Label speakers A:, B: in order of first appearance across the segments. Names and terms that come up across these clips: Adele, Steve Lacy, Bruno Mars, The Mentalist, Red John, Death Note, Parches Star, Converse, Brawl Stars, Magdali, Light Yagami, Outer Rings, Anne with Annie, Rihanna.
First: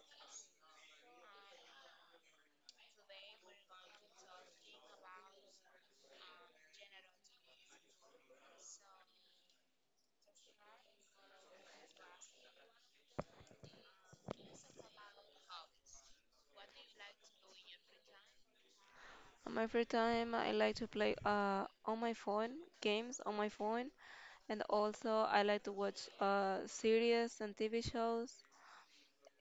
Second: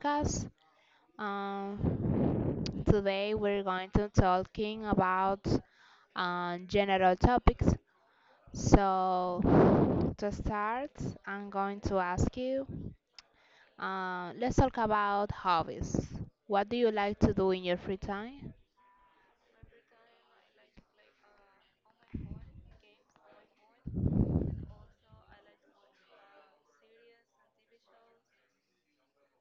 A: podcast. Today we're going to talking about general topics. So to start, I'm going to ask you. Let's talk about hobbies. What do you like to do in your free time?
B: On my free time, I like to play on my phone, games on my phone, and also I like to watch series and TV shows.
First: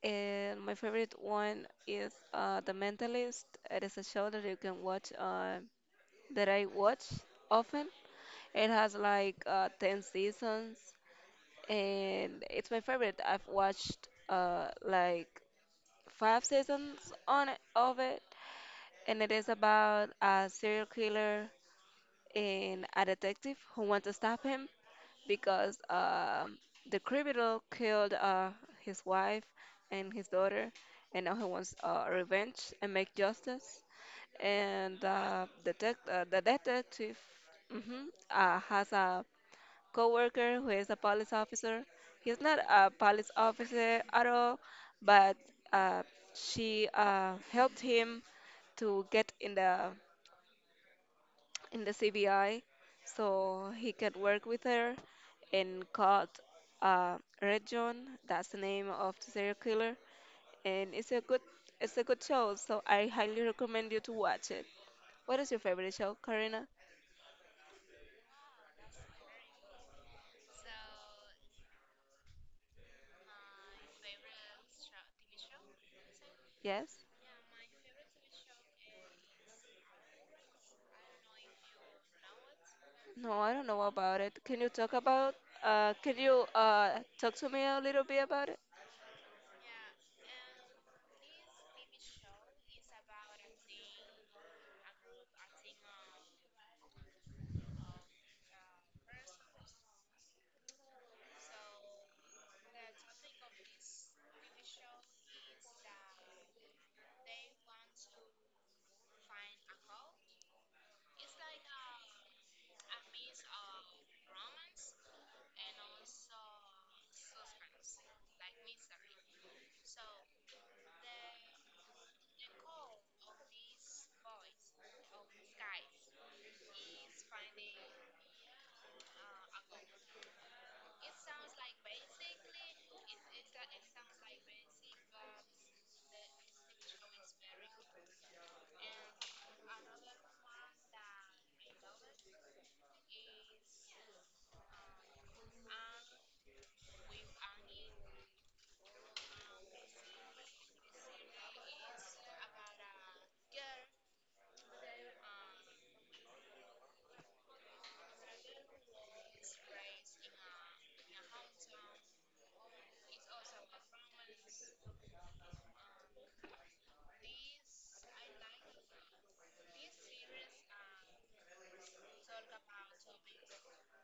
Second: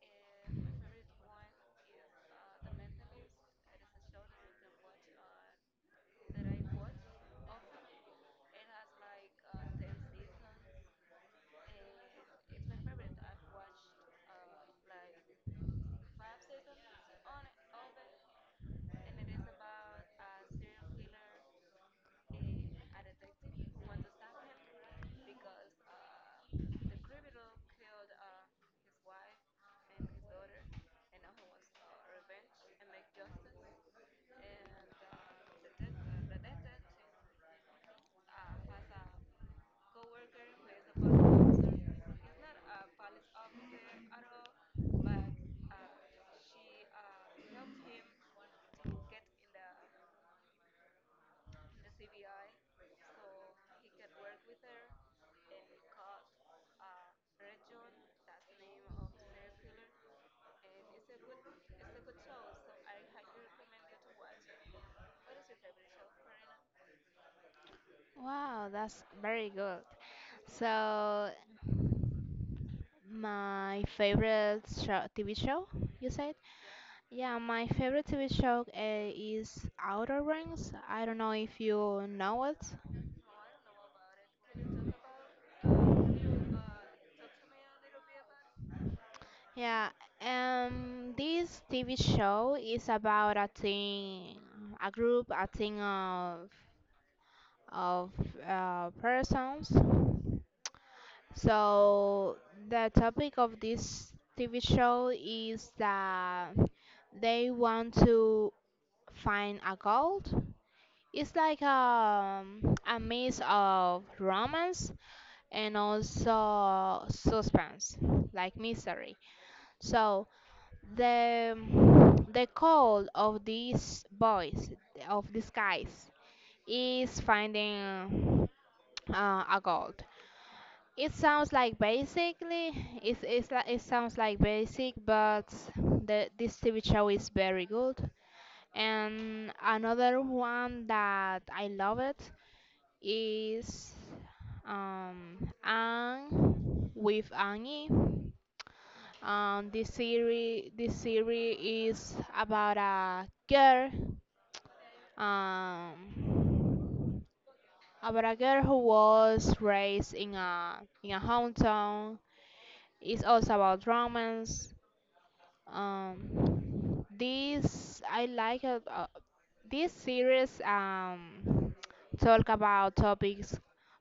B: And my favorite one is The Mentalist. It is a show that you can watch, that I watch often. It has like 10 seasons, and it's my favorite. I've watched like five seasons of it, and it is about a serial killer and a detective who wants to stop him because the criminal killed his wife and his daughter, and now he wants revenge and make justice. And detect the detective mhm, has a coworker who is a police officer. He's not a police officer at all, but uh, she helped him to get in the CBI, so he could work with her and caught uh, Red John. That's the name of the serial killer, and it's a good show. So I highly recommend you to watch it. What is your favorite show, Karina?
A: Wow, that's very good. So my favorite show, TV show, you said?
B: Yes?
A: Yeah, my favorite TV show is Outer Rings. I don't know if you know it.
B: No, I don't know about it. Can you talk about? Can you talk to me a little bit about it?
A: Yeah, this TV show is about a team, a group, a team of persons. So the topic of this TV show is that they want to find a gold. It's like a mix of romance and also suspense, like misery. So the the goal of these guys is finding a gold. It sounds like basically it sounds like basic, but the this TV show is very good. And another one that I love it is Anne with Annie. This series is about a girl, um, who was raised in a hometown. It's also about romance. This I like it. This series talk about topics,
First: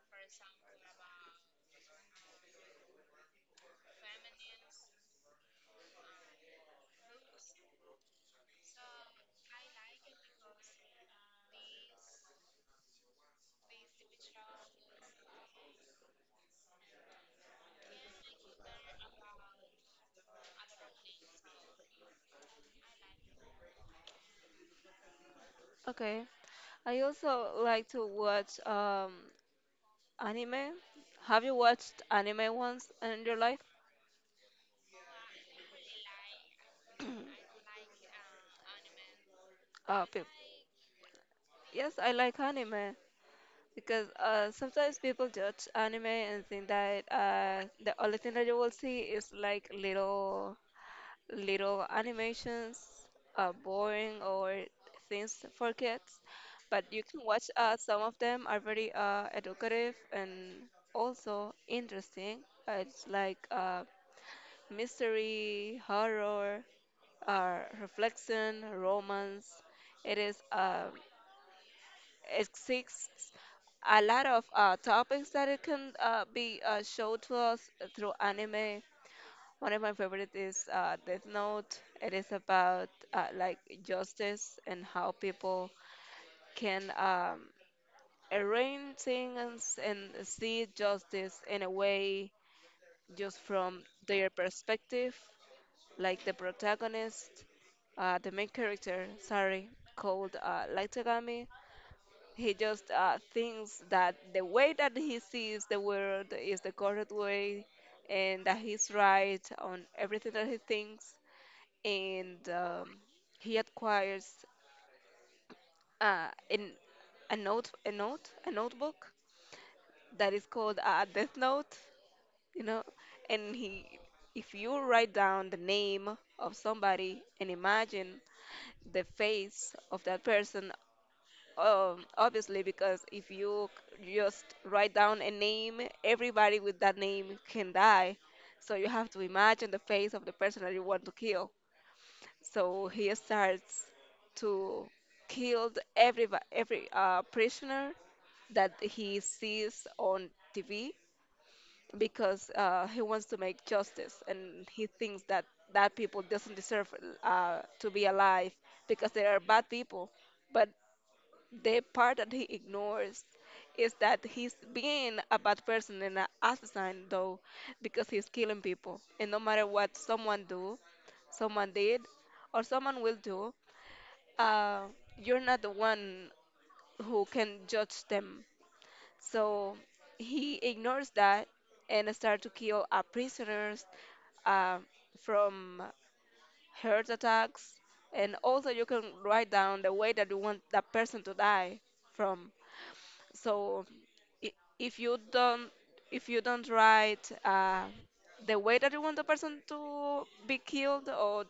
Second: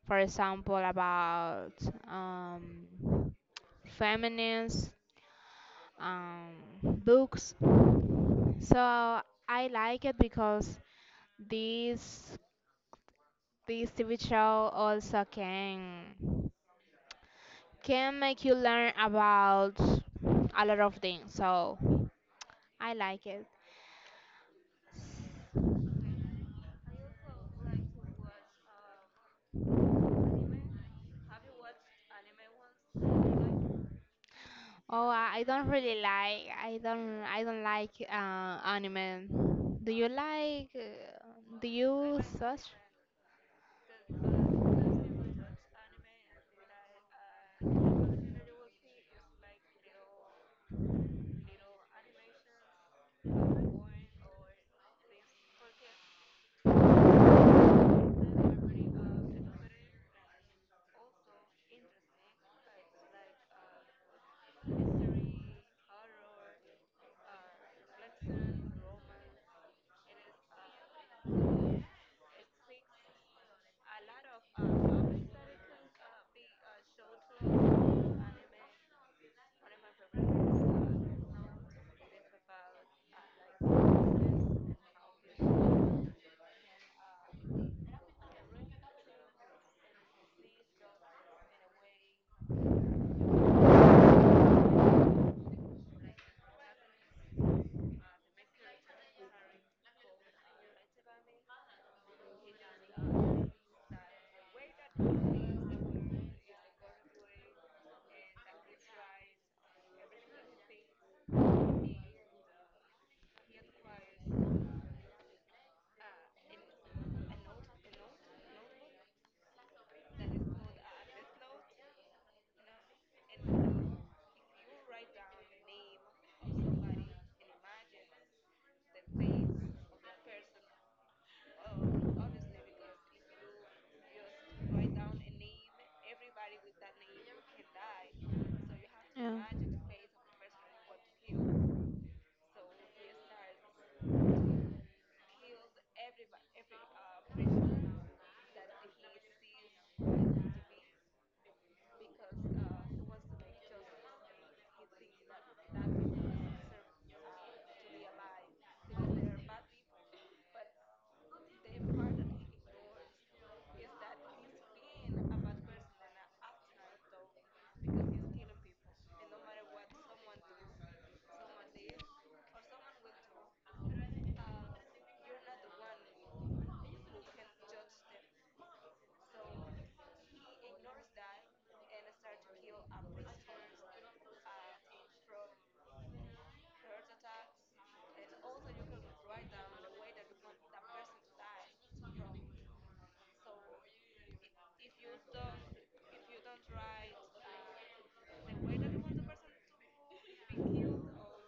A: for example, about um, feminists, um, books. So I like it because this this TV show also can make you learn about a lot of things. So I like it.
B: Okay. I also like to watch anime. Have you watched anime once in your life?
A: Oh, I don't really like. I don't. I don't like anime. Do
B: Uh,
A: you like? Do
B: Yes, I
A: you
B: like
A: search?
B: anime because sometimes people judge anime and think that the only thing that you will see is like little animations, boring or things for kids. But you can watch some of them are very educative and also interesting. It's like mystery, horror, reflection, romance. It is. Exists a lot of topics that it can be showed to us through anime. One of my favorite is Death Note. It is about like justice and how people can arrange things and see justice in a way just from their perspective. Like the protagonist, the main character, sorry, called Light Yagami. He just thinks that the way that he sees the world is the correct way and that he's right on everything that he thinks. And he acquires an, a note, a note, a notebook that is called a death note, you know. And if you write down the name of somebody and imagine the face of that person. Obviously, because if you just write down a name, everybody with that name can die. So you have to
A: Yeah.
B: imagine the face of the person that you want to kill. So he starts to kill every prisoner that he sees on TV because he wants to make justice and he thinks that people doesn't deserve to be alive because they are bad people. But the part that he ignores is that he's being a bad person and an assassin, though, because he's killing people. And no matter what someone do, someone did, or someone will do, uh, you're not the one who can judge them. So he ignores that and start to kill prisoners uh, from heart attacks. And also, you can write down the way that you want that person to die from. so i- if you don't write the way that you want the person to be killed or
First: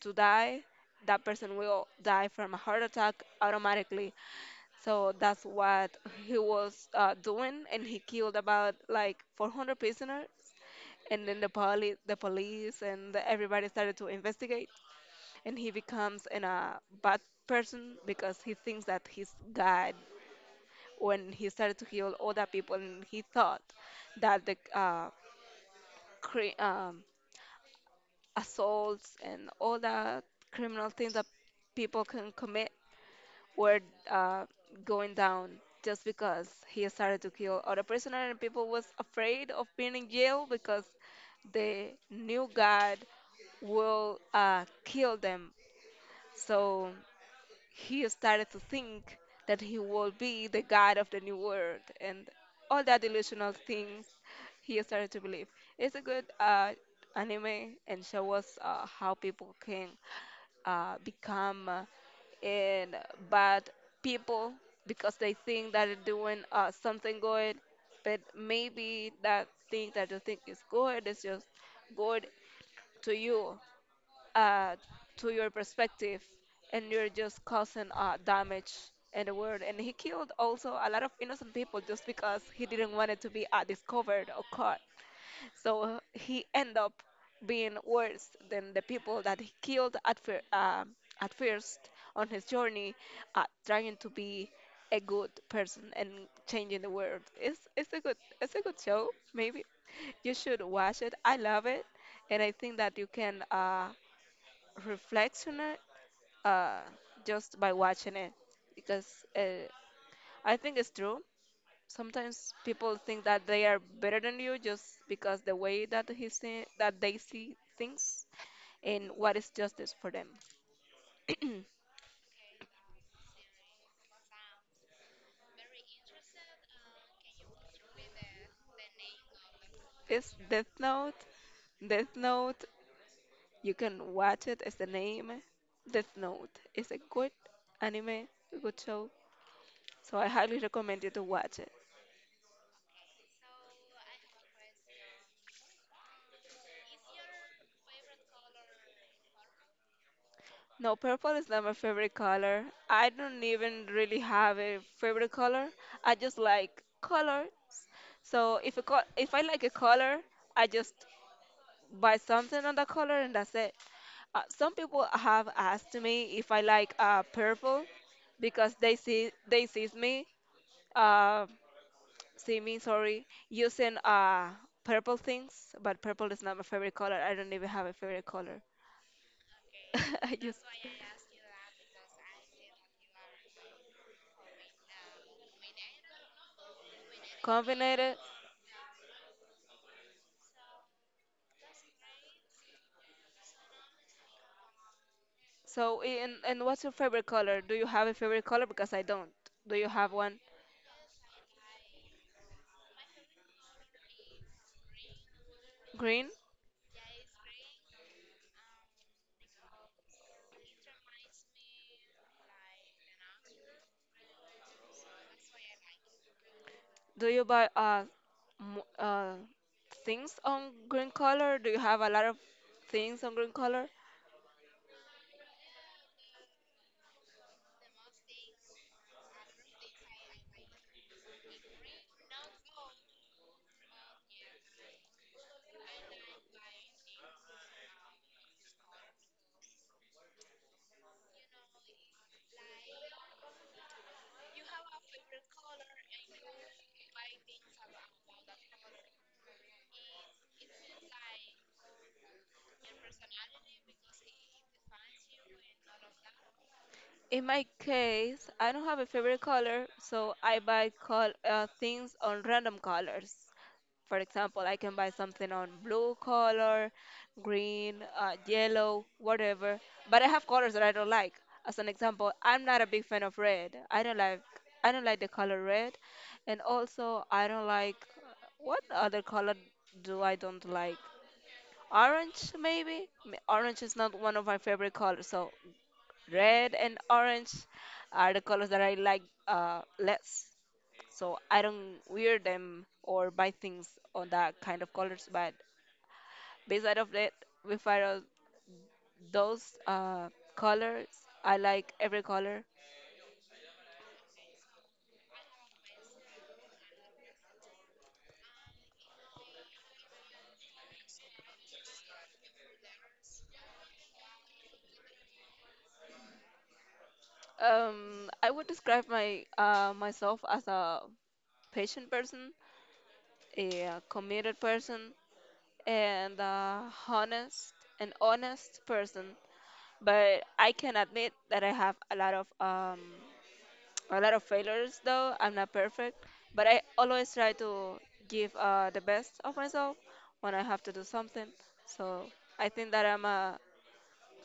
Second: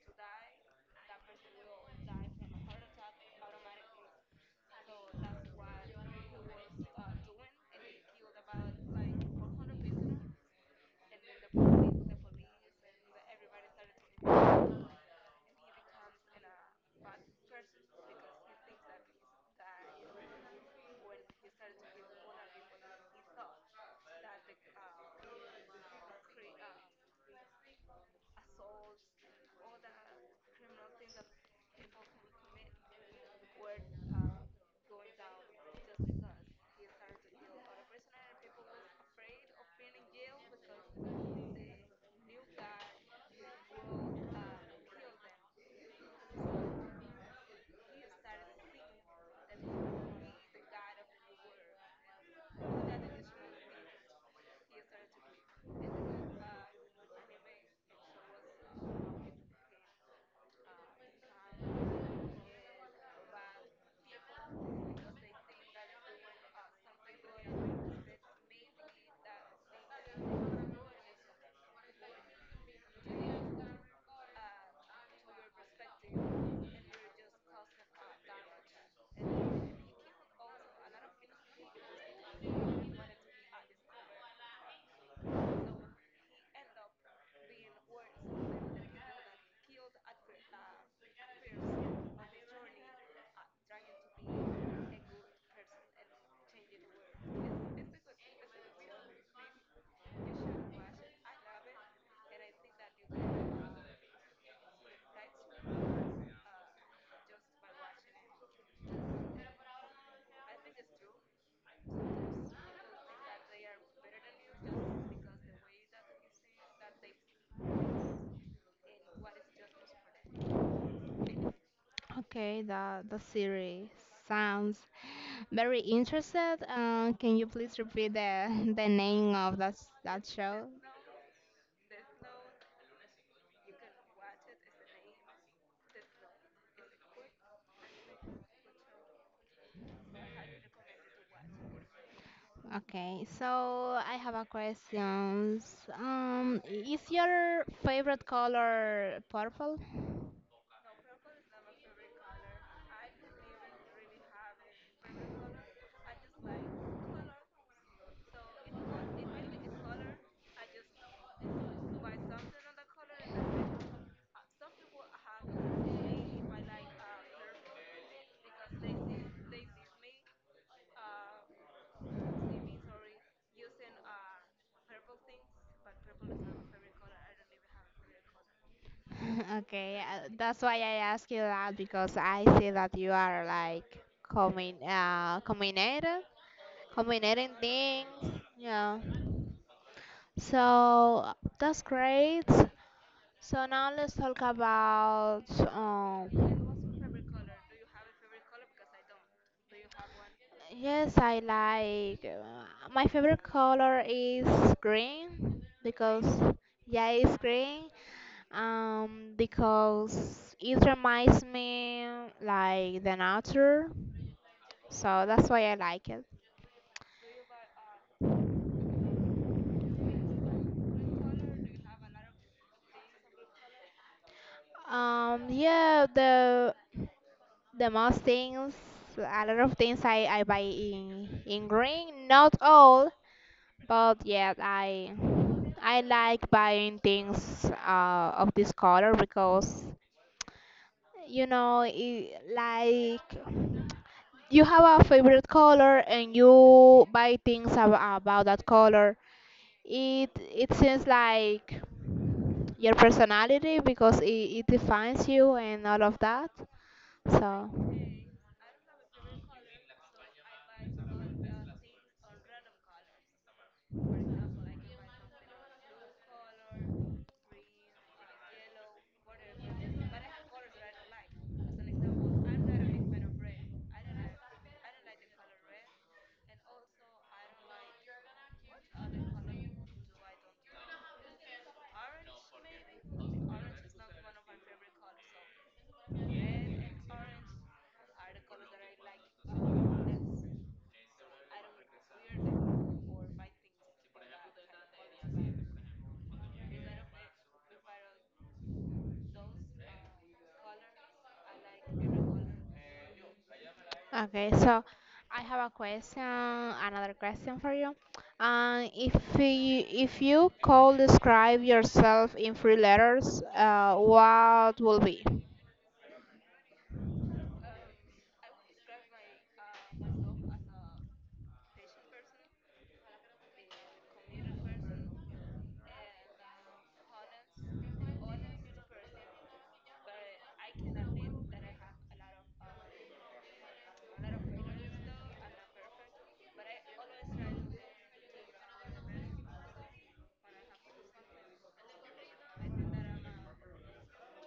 B: to die, that person will die from a heart attack automatically. So that's what he was doing, and he killed about like 400 prisoners, and then the police and everybody started to investigate. And he becomes a bad person because he thinks that he's god when he started to heal other people. And he thought that the cri- um, assaults and all the criminal things that people can commit were uh, going down just because he started to kill other prisoners, and people was afraid of being in jail because they knew God will kill them. So he started to think that he will be the god of the new world and all that delusional things he started to believe. It's a good anime and show us how people can become in bad people because they think that they're doing something good, but maybe that thing that you think is good is just good to you, uh, to your perspective, and you're just causing damage in the world. And he killed also a lot of innocent people just because he didn't want it to be discovered or caught. So he ended up being worse than the people that he killed at first on his journey, trying to be a good person and changing the world. It's a good show. Maybe you should watch it. I love it, and I think that you can. Reflects on it uh, just by watching it because uh, I think it's true. Sometimes people think that they are better than you just because the way that that they see things and what is justice for them.
A: Okay, the series sounds very interested. Can you please repeat the the name of that
B: It's
A: show?
B: Death Note. Death Note. You can watch it. As the name. Death Note. Is a good anime, a good show. So I highly recommend you to watch.
A: Okay, so I have a questions. Is your favorite color purple?
B: No, purple is not my favorite color. I don't even really have a favorite color. I just like color. So if I like a color, I just buy something on that color and that's it. Some people have asked me if I like purple because they sees me uh, see me sorry using purple things, but purple is not my favorite color. I don't even have a favorite color.
A: Okay,
B: I just
A: that's why I ask you that because I see that you are like coming, combinated, combining
B: combined
A: things.
B: it.
A: Yeah. So that's great. So now let's talk about
B: So, and what's your
A: um.
B: favorite color? Do you have a favorite color? Because I don't. Do you have one?
A: Yes, I like. My favorite color is green because,
B: Green?
A: yeah, it's green. Because it reminds me like the nature, so that's why I like it.
B: Do you buy mo- uh things on green color? Do you have a lot of things on green color?
A: Yeah, the most things, a lot of things I buy in green. Not all, but yeah, I like buying things of this color, because like you have a favorite color and you buy things about that color. It seems like your personality because it defines you and all of that.
B: In my
A: So
B: case, I don't have a favorite color, so I buy col things on random colors. For example, I can buy something on blue color, green, yellow, whatever. But I have colors that I don't like. As an example, I'm not a big fan of red. I don't like the color red, and also I don't like what other color do I don't like? Orange maybe? Orange is not one of my favorite colors. So red and orange are the colors that I like less, so I don't wear them or buy things on that kind of colors. But beside of that, with our- those colors, I like every color.
A: okay, so I have a question, another question for you. If you could describe yourself in three letters, what will be?
B: I would describe my myself as a patient person, a committed person, and a honest an honest person. But I can admit that I have a lot of failures, though I'm not perfect, but I always try to give the best of myself when I have to do something. So I think that I'm a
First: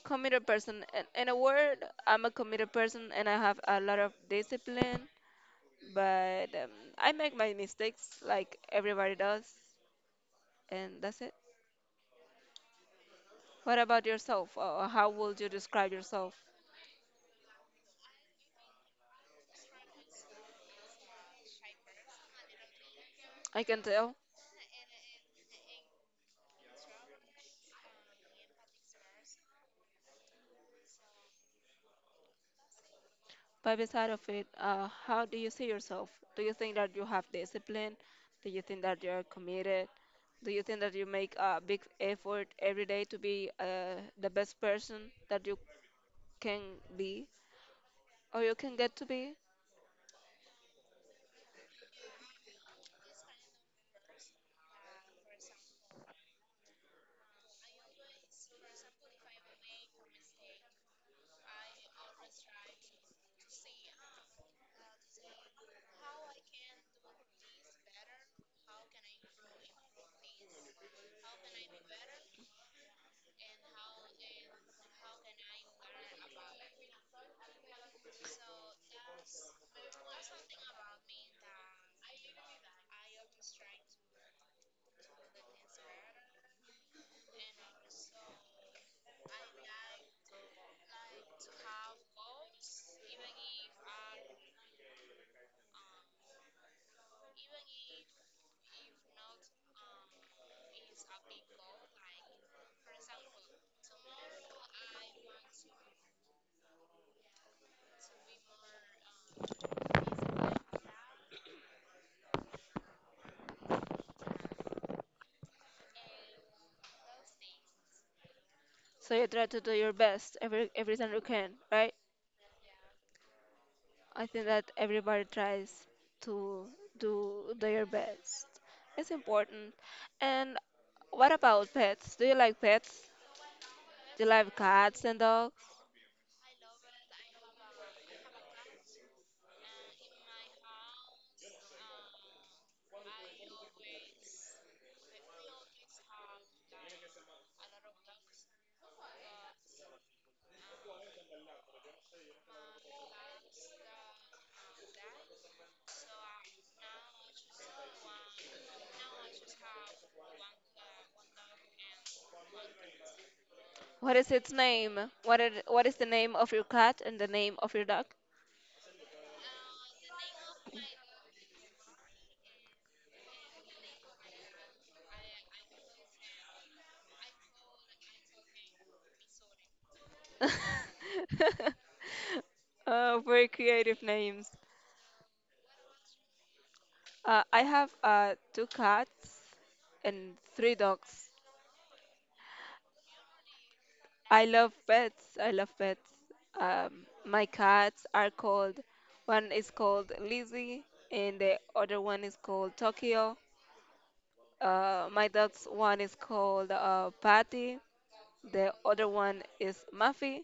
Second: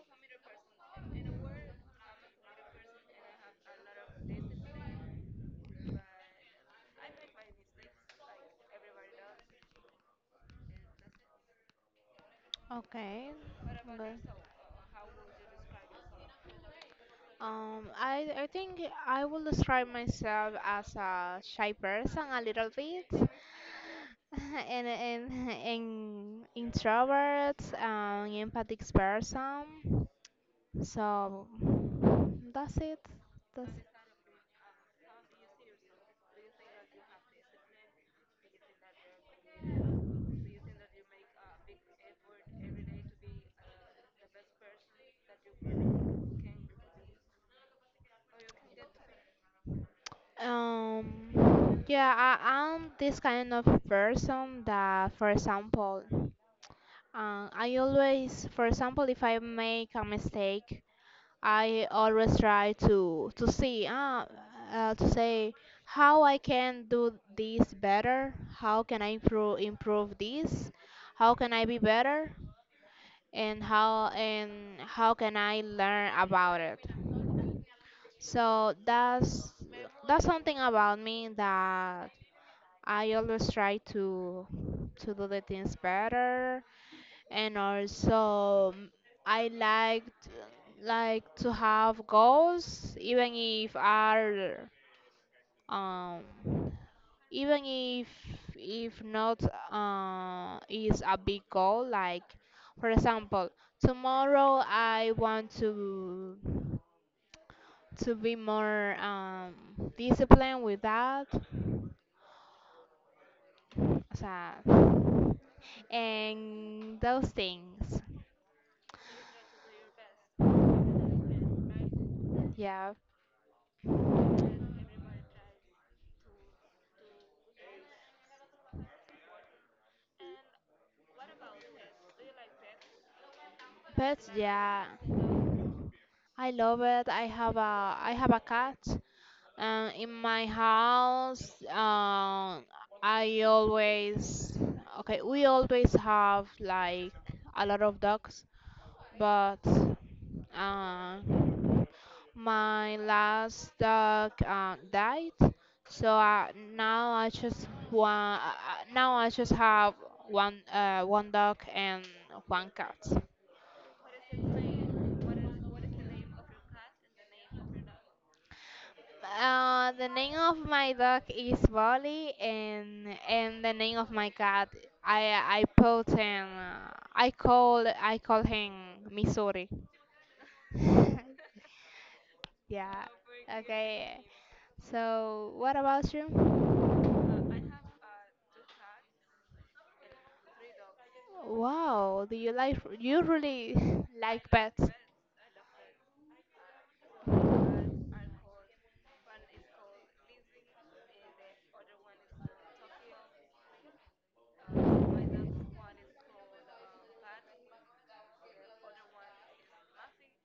B: committed person. In a word, I'm a committed person and I have a lot of discipline. But I make my mistakes like everybody does, and that's it.
A: Okay.
B: What about yourself? How would you describe yourself?
A: I think I will describe myself as a shy person, a little bit,
B: I can tell.
A: and introvert, an empathic person. So that's it. That's
B: But beside of it, how do you see yourself? Do you think that you have discipline? Do you think that you're committed? Do you think that you make a big effort every day to be the best person that you can be, or you can get to be?
A: it. Yeah. I'm this kind of person that, for example, I always, for example, if I make a mistake. I always try to see, to say how I can do this better, how can I improve this, how can I be better, and how can I learn about it. So that's something about me, that I always try to do the things better. And also, I like to have goals, even if are, um even if, not, is a big goal, like for example tomorrow I want to be more, disciplined with that. So, and those things,
B: So you try to do your best every time you can, right?
A: yeah.
B: I think that everybody tries to do their best. It's important. And what about pets? Do you like pets?
A: But
B: Do you like
A: yeah,
B: cats and dogs?
A: I love it. I have a cat, and in my house, I always okay. we always have like a lot of dogs, but uh, my last dog died, so now I just want now I just have one dog and one cat.
B: What is its name? What is the name of your cat and the name of your dog?
A: The name of my dog is Bolly, and the name of my cat, I put him, I call him Missouri. Yeah.
B: Oh, very creative
A: Okay.
B: names.
A: So what about you?
B: I have two cats and three dogs.
A: Wow. Do you like, you really
B: I
A: like
B: love
A: pets?
B: pets. I love pets. My cats are called, one is called Lizzie, and the other one is called Tokyo. My dogs, one is called Patty, the other one is Muffy,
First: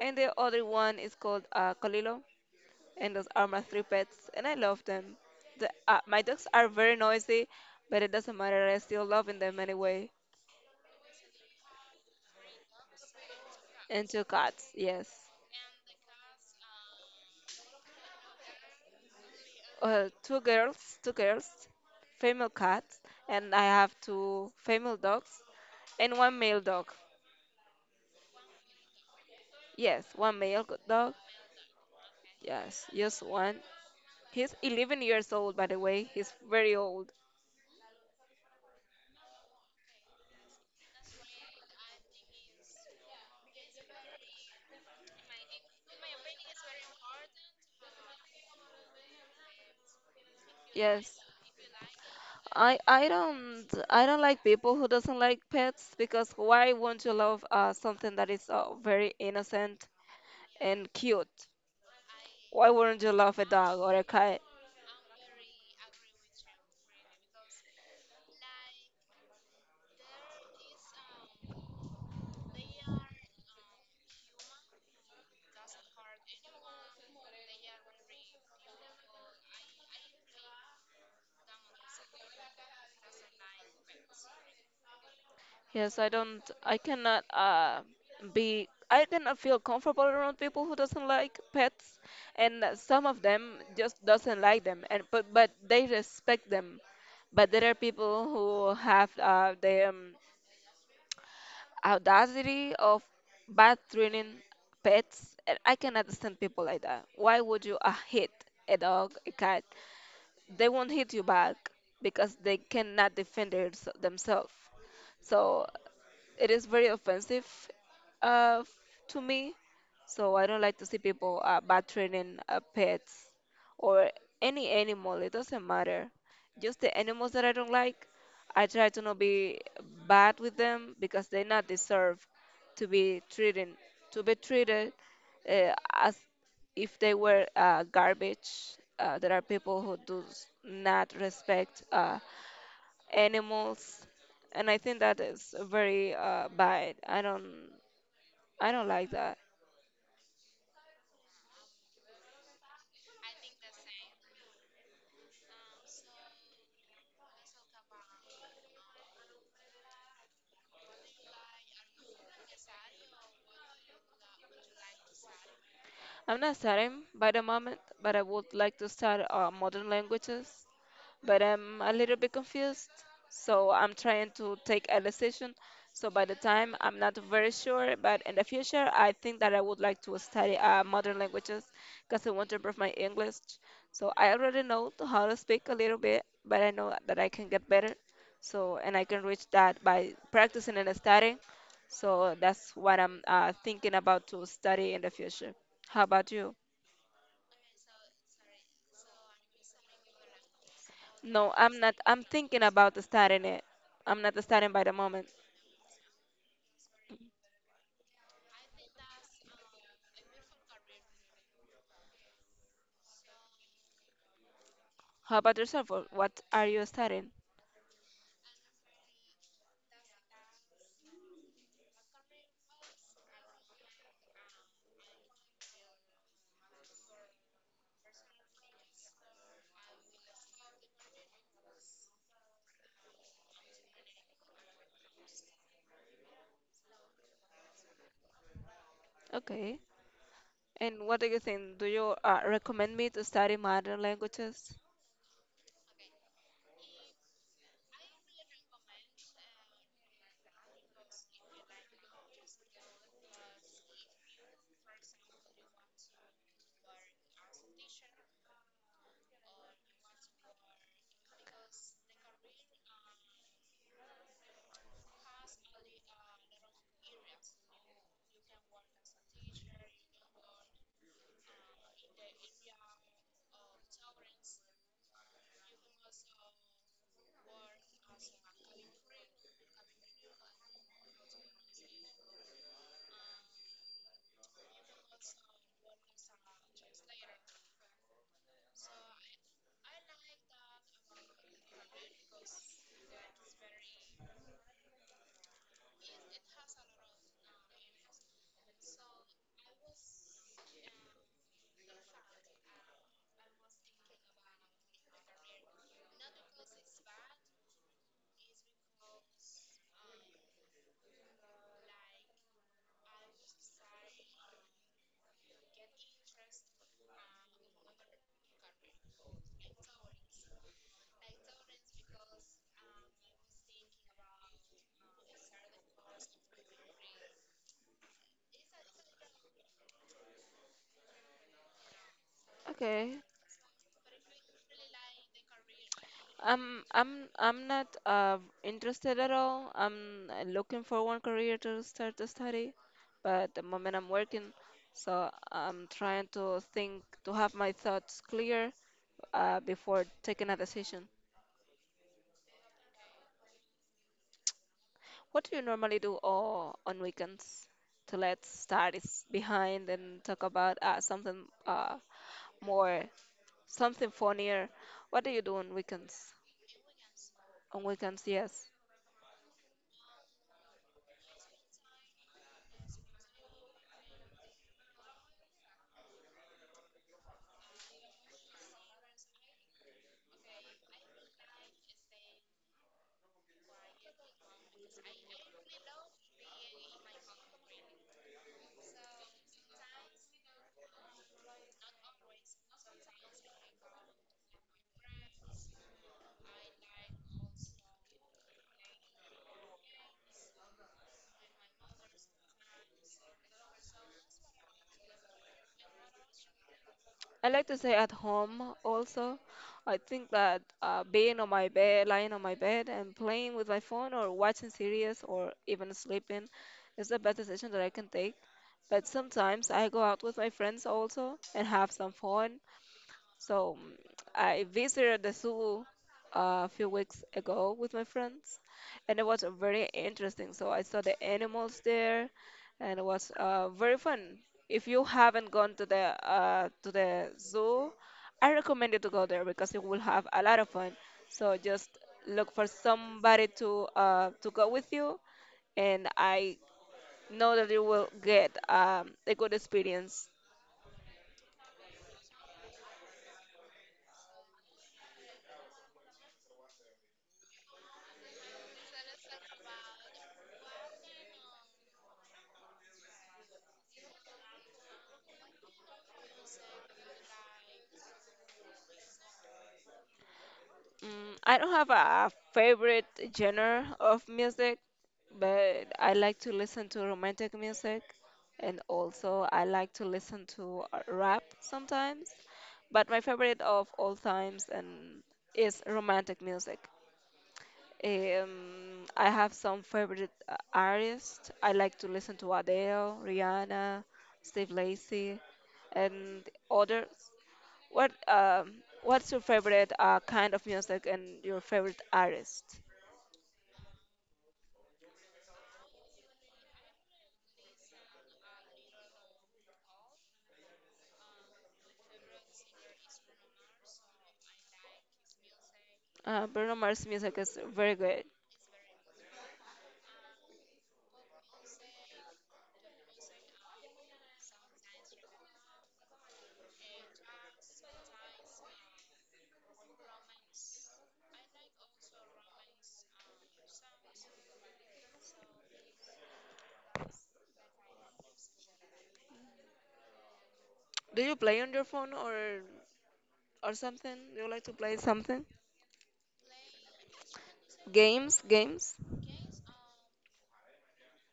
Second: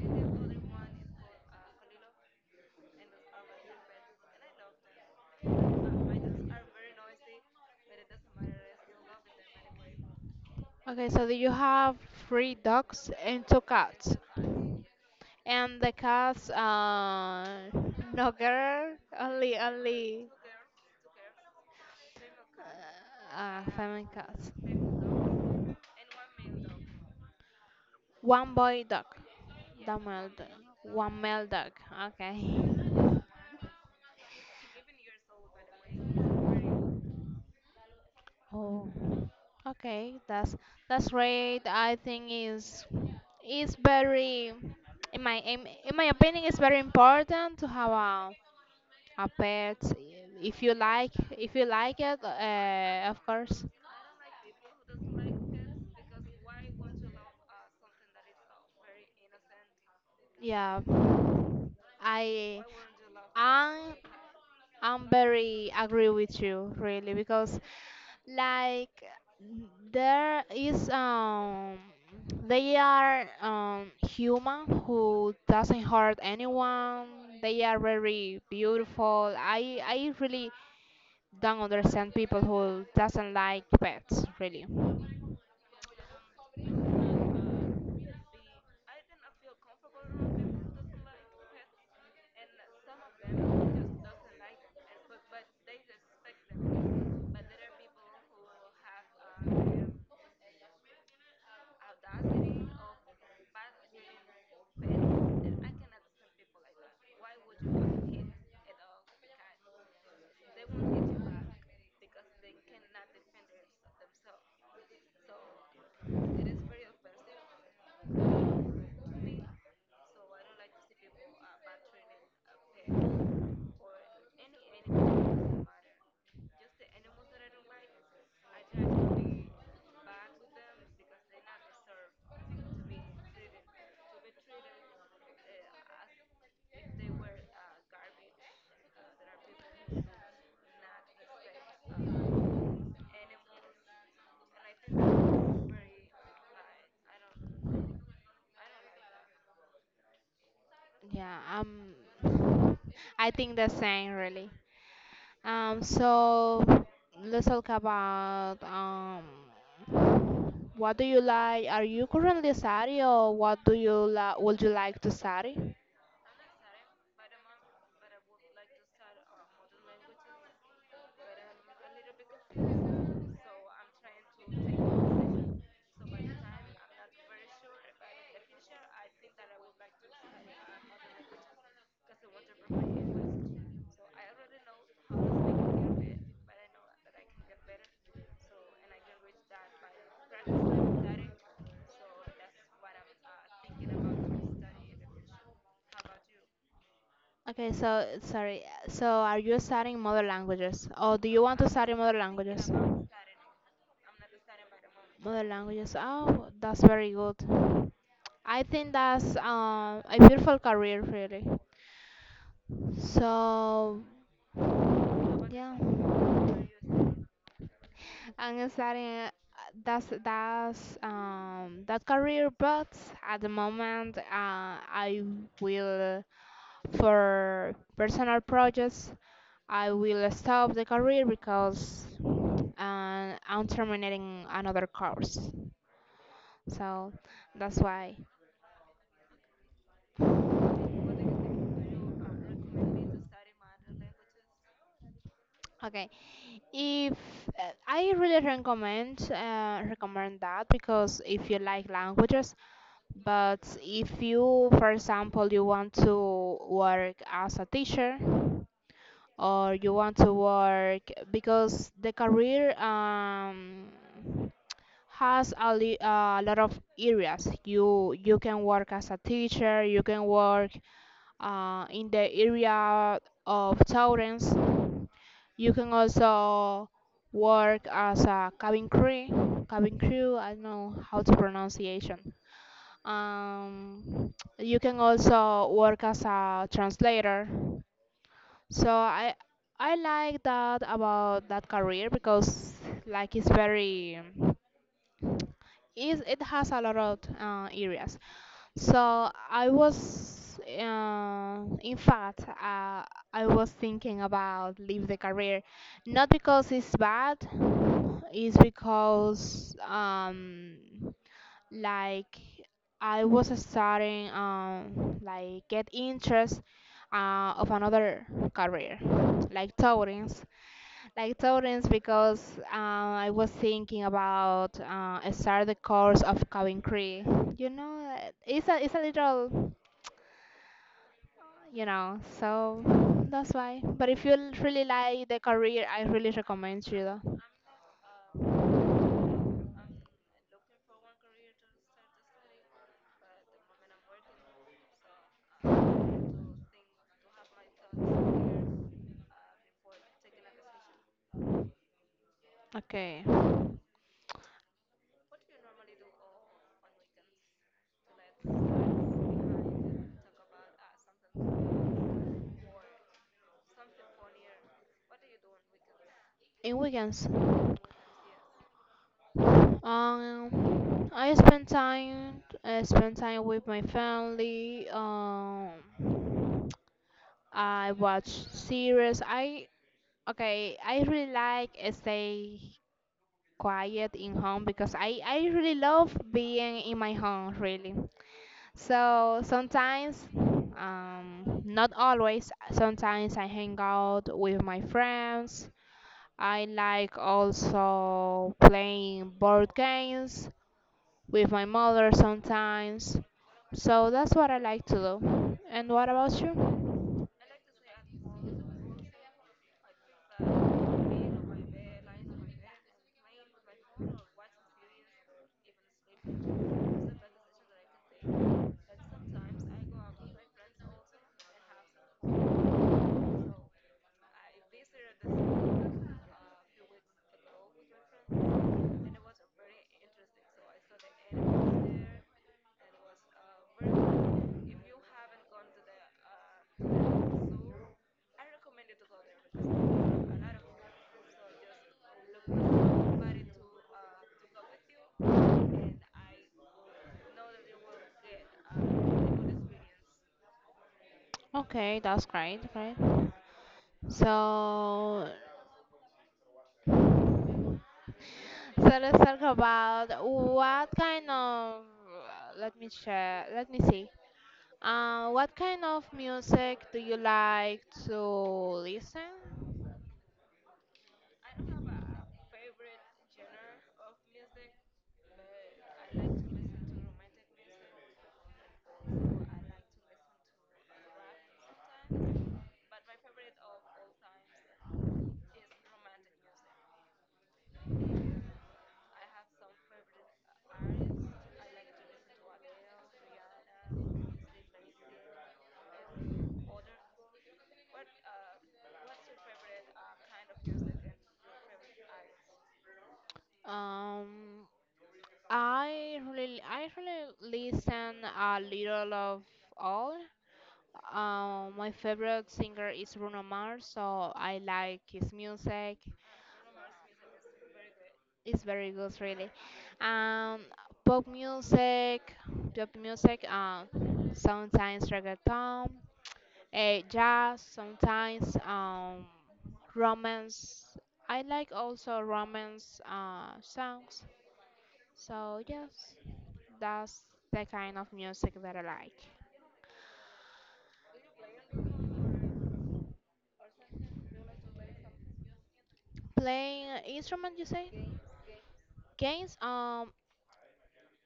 B: and the other one is called Colilo, and those are my three pets, and I love them. My dogs are very noisy, but it doesn't matter. I still love them anyway.
A: Okay. So do you have three dogs and two
B: And
A: cats?
B: two cats, yes,
A: And the cats, no girl, only only
B: two girls, two girls, female cats, and I have
A: feminine cats.
B: two female dogs and one male dog.
A: One boy dog. The
B: Yes,
A: male
B: one
A: dog.
B: dog.
A: One male dog. Okay.
B: Yes, just one. He's 11 years old, by the way. He's very old.
A: Oh. Okay. That's right. I think is very, in my opinion, it's very important to have a pet if you like
B: Yes.
A: if you like it, of course.
B: I don't like people who doesn't like pets because why won't you love something that is very innocent
A: Yeah.
B: and cute?
A: I
B: Why wouldn't you love a dog or
A: am
B: a cat?
A: I'm very agree with you, really, because like, there is they are human who doesn't hurt anyone. They are very beautiful. I really don't understand people who doesn't like pets, really.
B: Yes, I cannot be, I cannot feel comfortable around people who doesn't like pets, and some of them just doesn't like them and but they respect them. But there are people who have their audacity of bad treating pets. And I can understand people like that. Why would you hit a dog, a cat? They won't hit you back because they cannot defend themselves. So it is very offensive uh, f- to me. So I don't like to see people maltreating pets or any animal. It doesn't matter. Just the animals that I don't like, I try to not be bad with them because they not deserve to be treated to be treated as if they were garbage. There are people who do not respect animals, and I think that is very bad. I don't like that.
A: Yeah, I think the same, really. So let's talk about. What do you like? Are you currently studying, or what do you la would you like to study?
B: I'm not studying by the moment, but I would like to study modern languages, but I'm a little bit confused. So I'm trying to take a decision. So by the time I'm not very sure, but in the future, I think that I would like to study modern languages because I want to improve my English. So I already know to how to speak a little bit, but I know that I can get better. So and I can reach that by practicing and studying. So that's what I'm thinking about to study in the future. How about you?
A: Okay, so sorry. So are you studying mother languages, or do you
B: No,
A: want to
B: I'm not.
A: study mother
B: I'm thinking
A: languages?
B: about studying it. I'm not studying by the moment.
A: Mother languages. Oh, that's very good. I think that's a beautiful career, really. So,
B: How about yourself? What
A: yeah.
B: are you studying?
A: I'm studying, that career, but at the moment, I will, for personal projects, I will stop the career because I'm terminating another course. So that's why.
B: Okay. And what do you think? Do you recommend me to study modern languages?
A: Okay, if I really recommend that, because if you like languages, but if you, for example, you want to work as a teacher, or you want to work, because the career has a lot of areas. You can work as a teacher. You can work in the area of children. You can also work as a cabin crew. Cabin crew, I don't know how to pronunciation. Um, you can also work as a translator. So I like that about that career, because like, it's very is it has a lot of areas. So in fact, I was thinking about leave the career, not because it's bad, it's because like I was starting, like get interest of another career, like towings, like Torrance, because I was thinking about start the course of Coventry. It's a little, so
B: Okay.
A: that's why. But if you really like the career, I really
B: I'm
A: recommend you.
B: I'm
A: Though.
B: I'm not interested at all. I'm looking for one career to start to study, but at the moment I'm working, so I'm trying to think to have my thoughts clear before taking a decision.
A: Okay,
B: What do you normally do all on weekends to let studies behind and talk about something more, something funnier. What do you do on weekends?
A: in weekends,
B: On weekends, yes.
A: I spend time with my family. I watch series. I okay. I really like stay quiet in home because I really love being in my home, really. So sometimes, not always, sometimes I hang out with my friends. I like also playing board games with my mother sometimes. So that's what I like to do. And what about you?
B: I like to stay at home also. I think that being on my bed, lying on my bed, and playing with my phone or watching series or even sleeping is the best decision that I can take. But sometimes I go out with my friends also and have some fun. So I visited the zoo a few weeks ago with my friends, and it was very interesting. So I saw the animals there, and it was very fun. If you haven't gone to the zoo, I recommend you to go there because you will have a lot of fun. So just look for somebody to go with you, and I know that you will get a good experience.
A: Okay, that's great, right? So So let's talk about. What kind of Let me check, let me see. What kind of music do you like to listen?
B: I don't have a favorite genre of music, but I like to listen to romantic music, and also I like to listen to rap sometimes. But my favorite of all times and is romantic music. I have some favorite artists. I like to listen to Adele, Rihanna, Steve Lacy, and others. What um, what's your favorite kind of music and your favorite artist?
A: Um, I really listen a little of all. My favorite singer is Bruno Mars, so I like his music.
B: Bruno Mars music is very good.
A: It's very good, really. Um, pop music, pop music, sometimes reggaeton, jazz, sometimes, romance. I like also romance songs. So yes, that's the kind of music that I like.
B: Do you play on your phone or something? Do you like to play something?
A: Playing an instrument, you say?
B: Games, games.
A: Games?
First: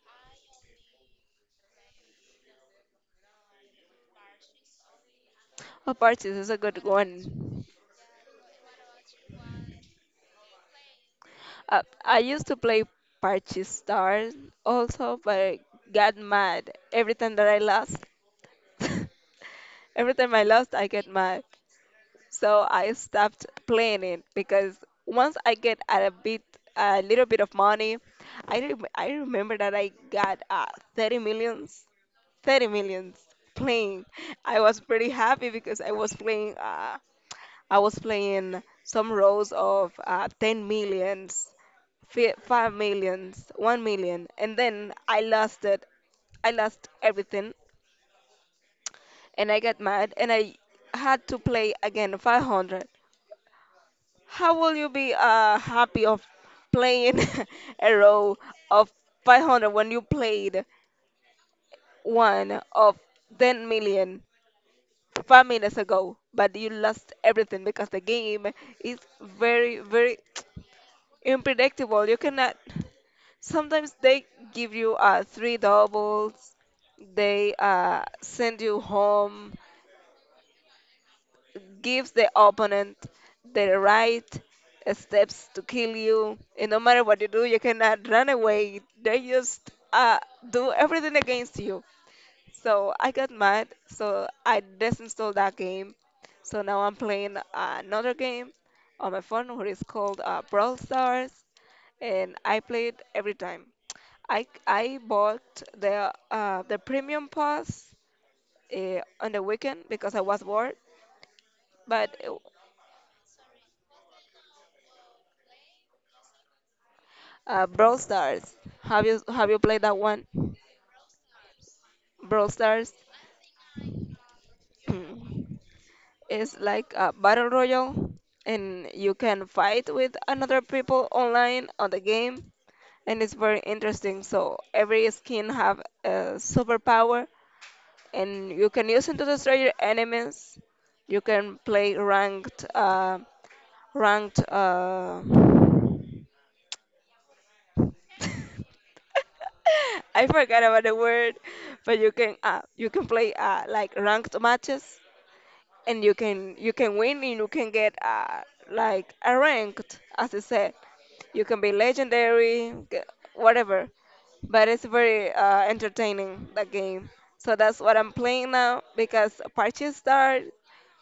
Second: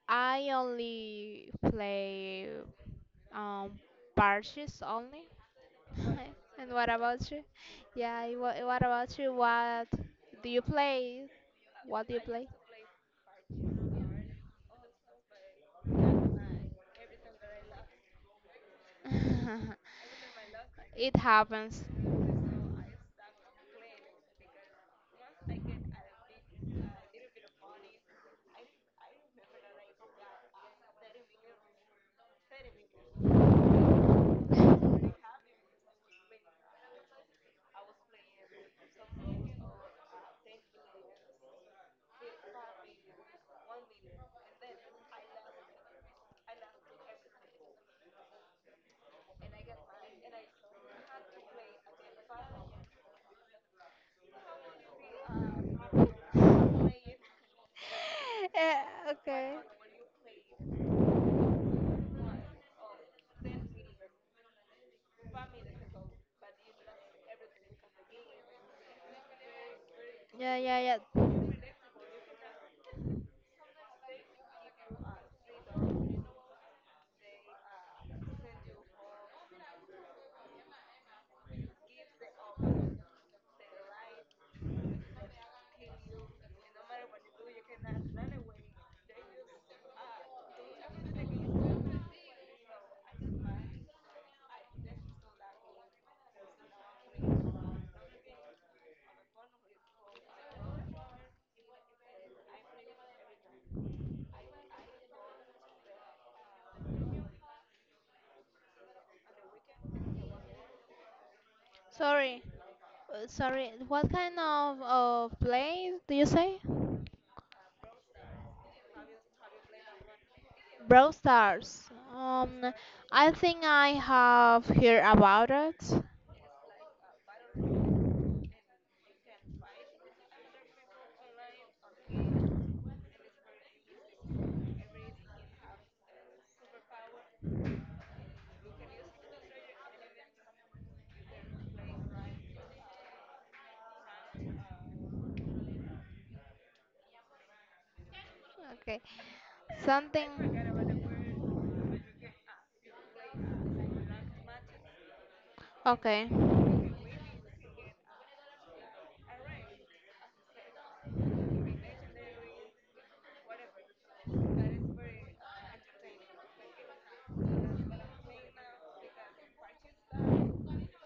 A: I only play, um, parches only.
B: Oh, Parches is a
A: And
B: good
A: what about you?
B: one.
A: Yeah, and what about you? What do you play? What do
B: I
A: you
B: used
A: play?
B: to play Parches Star also, but I got mad every time that I lost. Every time I lost, I get
A: It
B: mad.
A: happens.
B: So I stopped playing it because once I get a bit, a little bit of money, I remember that I got 30 millions, 30 millions playing. I was pretty happy because I was playing some rows of 10 millions, 5 millions, 1 million, and then I lost it. I lost everything, and I got mad, and I had to play again 500. How will you be happy of playing a row of
A: Eh, okay.
B: 500 when you played one of 10 million five minutes ago, but you lost everything because the game is very, very
A: Yeah, yeah, yeah.
B: unpredictable. You cannot. Sometimes they give you three doubles, they send you home, gives the opponent the right steps to kill you. And no matter what you do, you cannot run away. They just do everything against you. So I got mad. So I desinstalled that game. So now I'm playing another game on my phone, which is called Brawl Stars, and I play it every time. I bought the premium pass on the weekend because I was bored, but
A: Sorry. Sorry. What kind of play do you say?
B: Brawl Stars. Have you played that one?
A: Brawl Stars.
B: Brawl
A: Um,
B: Stars
A: I think I have heard about it.
B: is like a battle royale, and you can fight with another people online on the game, and it's very interesting. So every skin have a superpower, and you can use it to destroy your enemies. You can play ranked, ranked. Uh,
A: Okay.
B: I forgot about the
A: Something.
B: word, but you can play like ranked matches, and you
A: Okay.
B: can you can win and you can get like a ranked as I said. You can be legendary, whatever. But it's very entertaining that game. So that's what I'm playing now because Party Star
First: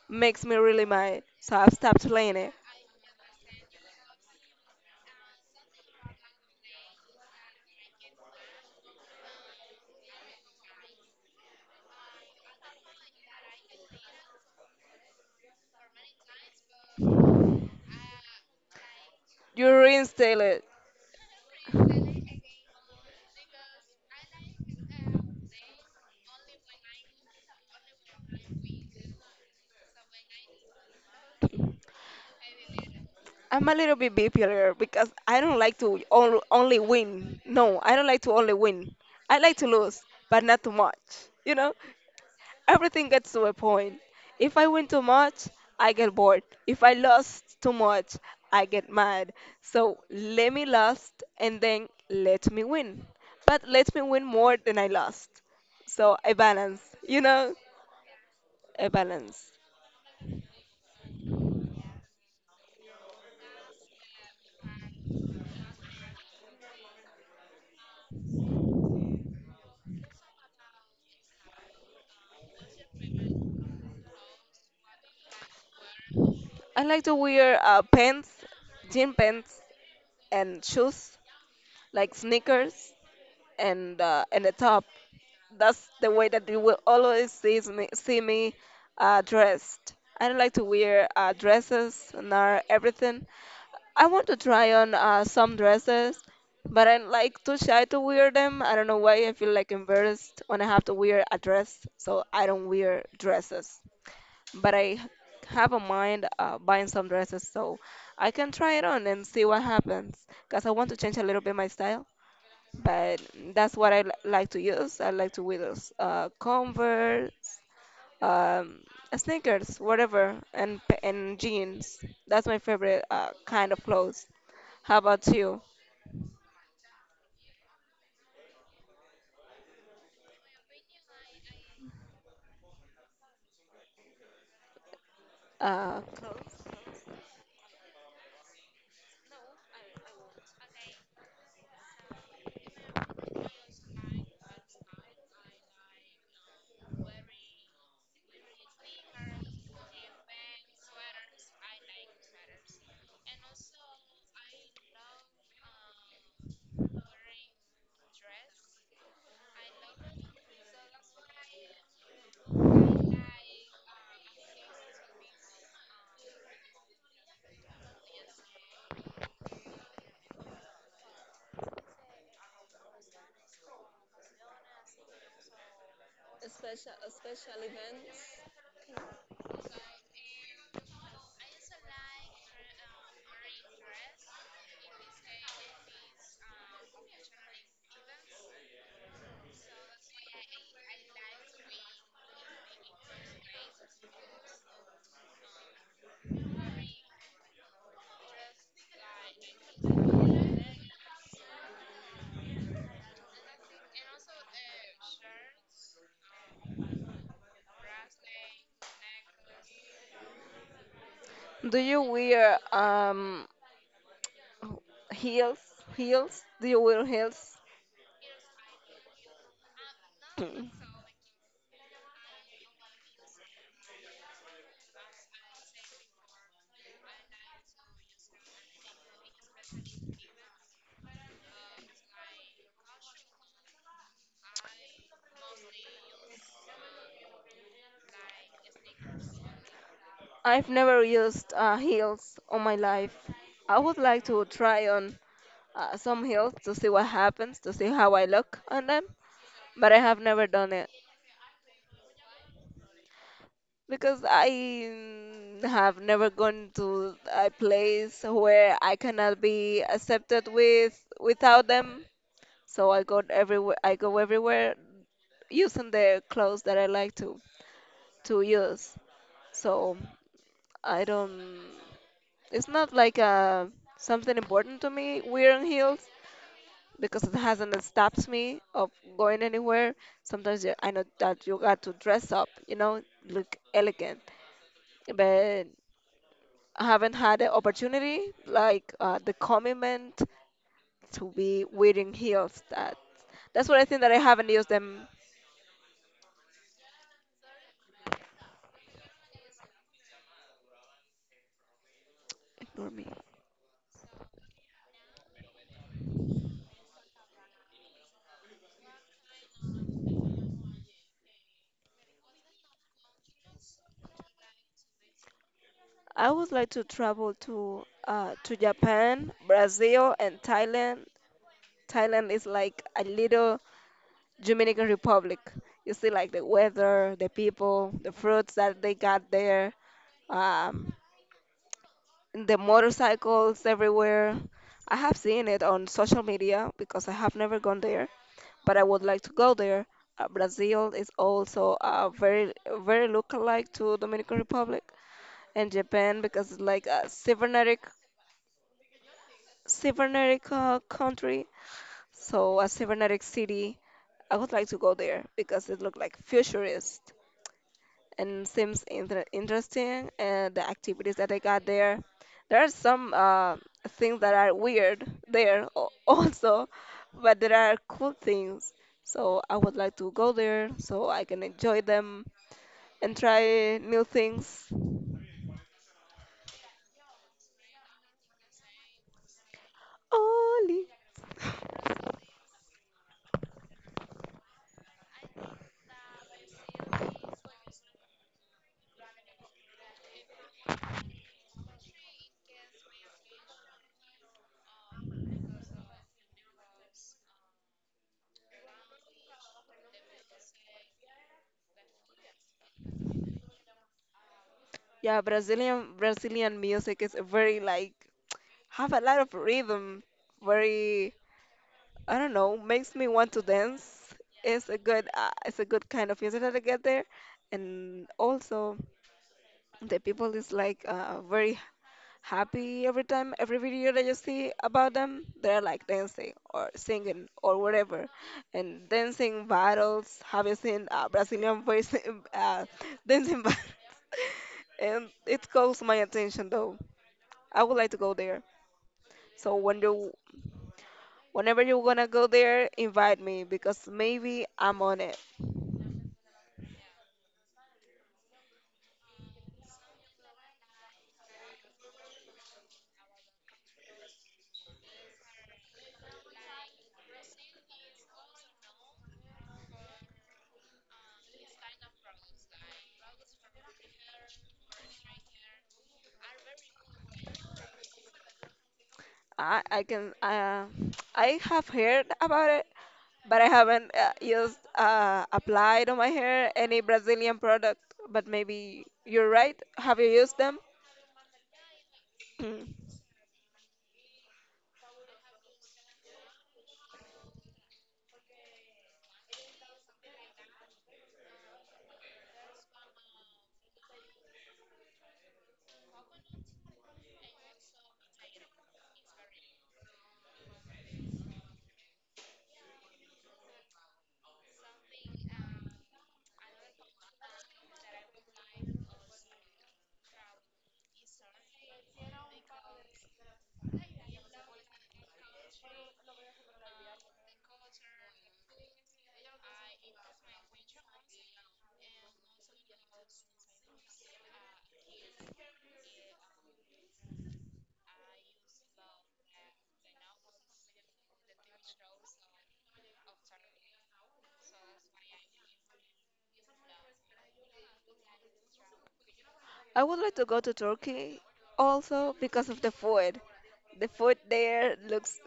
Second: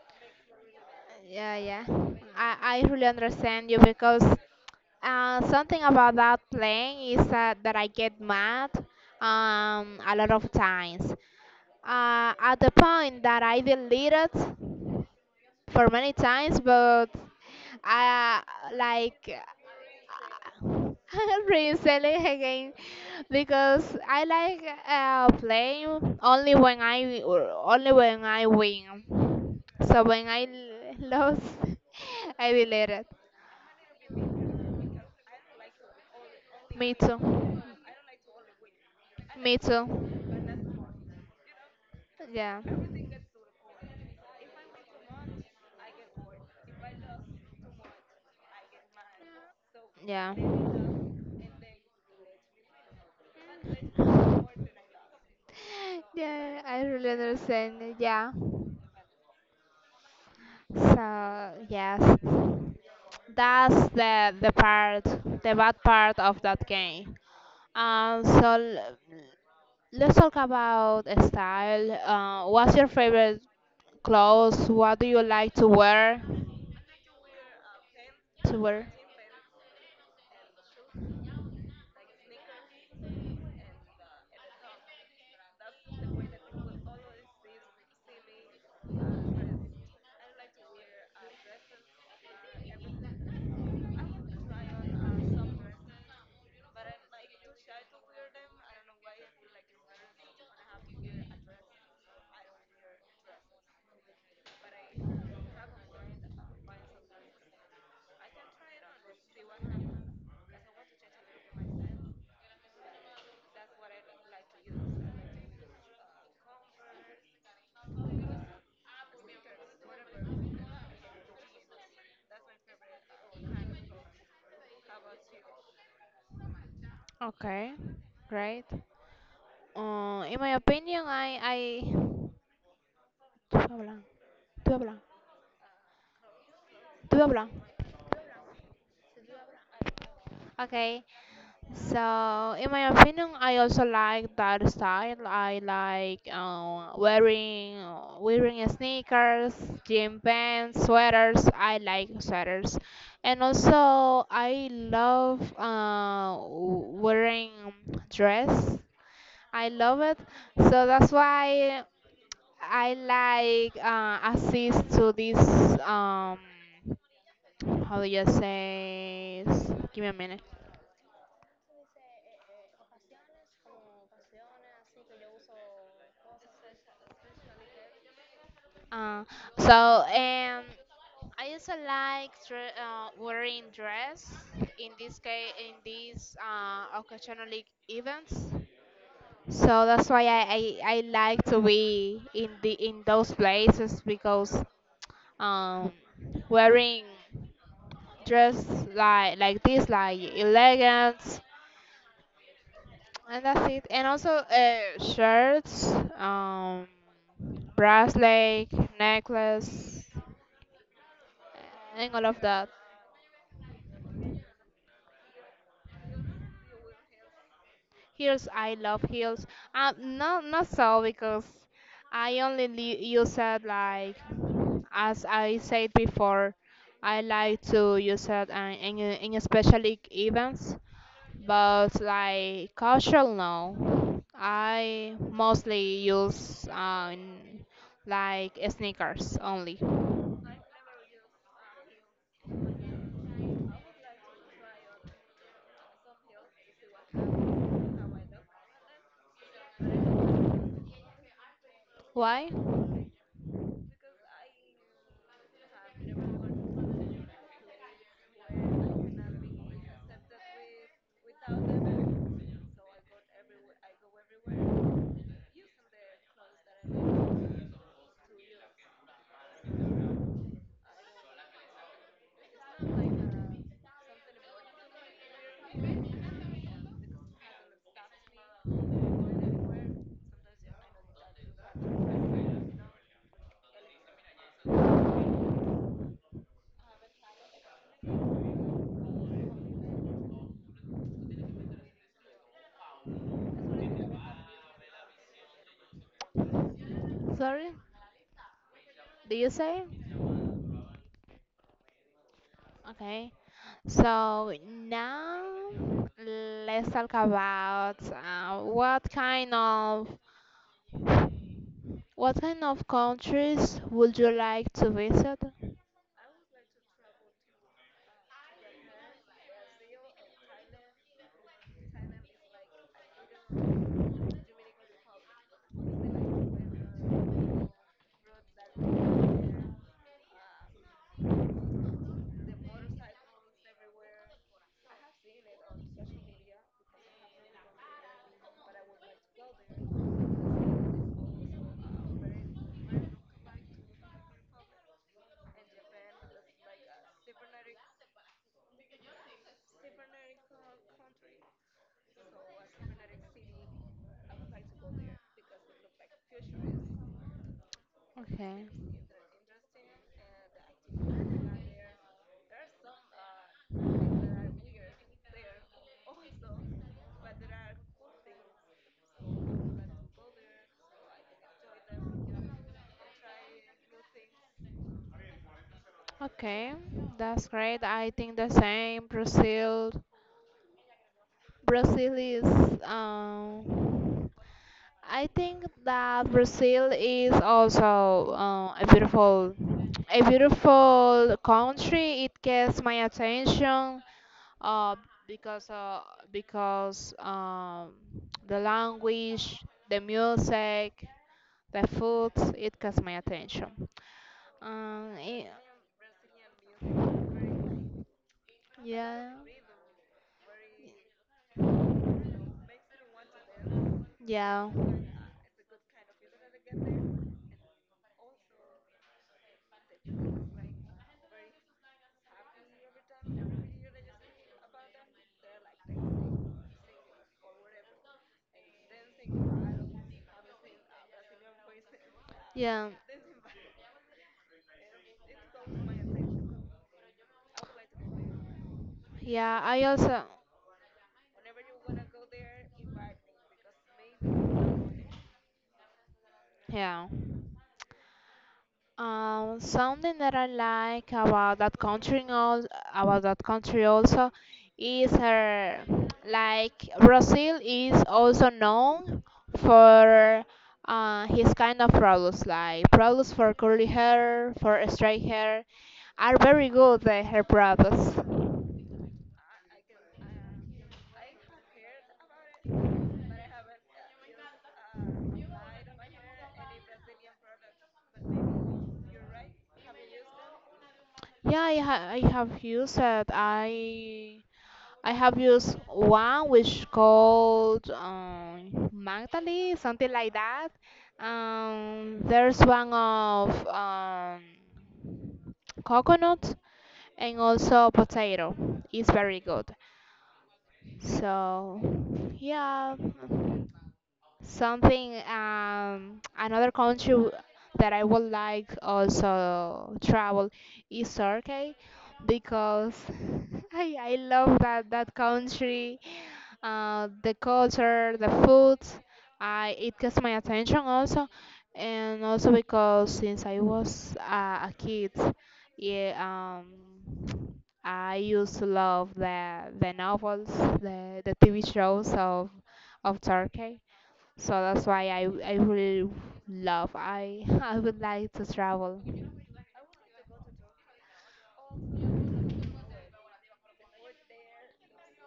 B: makes me really mad. So
A: Yeah,
B: I've
A: yeah.
B: stopped playing it.
A: I really understand you, because something about that playing is that I get mad, a lot of times. At the point that I deleted for many times, but I like
B: You reinstall.
A: reselling again, because I like playing only when I win. So when I lose, I delete it.
B: I'm a little bit bipolar because I don't like to only
A: Me
B: win.
A: too.
B: No, I don't like to only win. I like
A: Me
B: to
A: too.
B: lose, but not too much. You know,
A: Yeah.
B: everything gets to a point. If I win too much, I get bored. If I lost too much, I get mad. So
A: Yeah.
B: let me lost and then let me win. But let me win more than I lost. So a
A: Yeah,
B: balance,
A: I really
B: you know,
A: understand. Yeah.
B: a balance.
A: So yes, that's the bad part of that game. So let's talk about style. What's your favorite clothes? What do you like to wear?
B: I like to wear pants,
A: To wear.
B: jean pants, and shoes like sneakers and a top. That's the way that you will always see me dressed. I don't like to wear dresses and everything. I want to try on some dresses, but I'm like too shy to wear them. I don't know why I feel like embarrassed when I have to wear a dress, so I don't wear dresses. But I have a mind buying some dresses, so I can try it on and see what happens. Cause I want to change a little bit my style, but that's what I like to use. I like to wear those, Converse, um, sneakers, whatever, and and jeans. That's my favorite kind of clothes. How about you?
A: Okay. Great. In my opinion, I. Tuve a blank. Tuve a blank.
B: Clothes.
A: Tuve a blank. Okay. So, in my opinion, I also like that style. I like wearing sneakers, gym pants, sweaters. I like sweaters, and also I love wearing dress. I love it. So that's why I like assist to this, um how do you say? Give me a minute. Uh, so I also like wearing dress, in this case in these occasional like, events. So that's why I like to be in those places, because um, wearing dress, like this, like elegant, and that's it, and also, shirts, um, bracelet, necklace,
B: Do you
A: and all of
B: wear
A: that.
B: heels? Heels? Do you wear heels?
A: Heels, I love heels. No, not
B: Mm.
A: so because I only use it like, as I said before, I like to use it, in special events, but like casual no. I mostly use, like sneakers only.
B: I've never used heels on my life. I would like to try on some heels to see what happens, to see how I look on them. But I have never done it
A: Why?
B: because I have never gone to a place where I cannot be accepted with without them. So I go everywhere. I go everywhere using the clothes that I like to use. So I don't. It's not like something important to me wearing heels, because it hasn't stopped me of going anywhere. Sometimes you- I know that you got to dress up, you know, look elegant, but I haven't had the opportunity, like the commitment to be wearing heels. That that's what I think that I haven't used them.
A: Sorry, do you say?
B: Ignore me.
A: Okay. So now let's talk about, what kind of countries would you like to visit?
B: I would like to travel to Japan, Brazil, and Thailand. Thailand is like a little Dominican Republic. You see, like the weather, the people, the fruits that they got there, um, the motorcycles everywhere. I have seen it on social media because I have never gone there, but I would like to go there. Brazil is also very very lookalike to Dominican Republic and Japan, because it's like a cybernetic cybernetic country, so a cybernetic city. I would like to go there because it looked like futurist, and
A: Okay,
B: seems interesting and the activities that I got there. There are some things that are weird there also, but there are cool things. So I would like to go there so I can enjoy them and try new things.
A: okay, that's great. I think the same. Brazil,
B: Oli.
A: Brazil is um, I think that Brazil is also a beautiful country. It gets my attention. uh, because uh, because the language, the music, the food, it catch my attention. Um,
B: Yeah,
A: it,
B: Brazilian Brazilian music is very like have a lot of
A: yeah,
B: rhythm, very I don't know, makes me want to dance.
A: yeah,
B: It's a good kind of music that I get there, and also the people is like very happy every time, every video that you see about them, they're like dancing or singing or whatever, and dancing battles. Have you seen Brazilian voice uh,
A: yeah,
B: dancing battles? And it calls my attention though. I would like to go there. So
A: yeah.
B: when
A: I
B: you,
A: also
B: Whenever you're gonna go there, invite me because maybe I'm on it.
A: yeah. Something that I like about that country, also, is her, like, Brazil is also known for his kind of products, like products for curly hair, for straight hair, are very good hair products.
B: I can I have heard about it, but I haven't used applied on my hair any Brazilian product. But maybe you're right. Have you used them?
A: Yeah, I have
B: Mm.
A: used it. I have used one, which called, Magdali, something like that. There's one of, coconut and also potato. It's very good. So yeah, something another country, that I would like also travel, is Turkey, because I love that country, the culture, the food. I it gets my attention also, and also because since I was a kid, yeah, I used to love the novels, the TV shows of Turkey. So that's why I really love. I I would like to travel.
B: I would like to go to Turkey also because of the food. The food there looks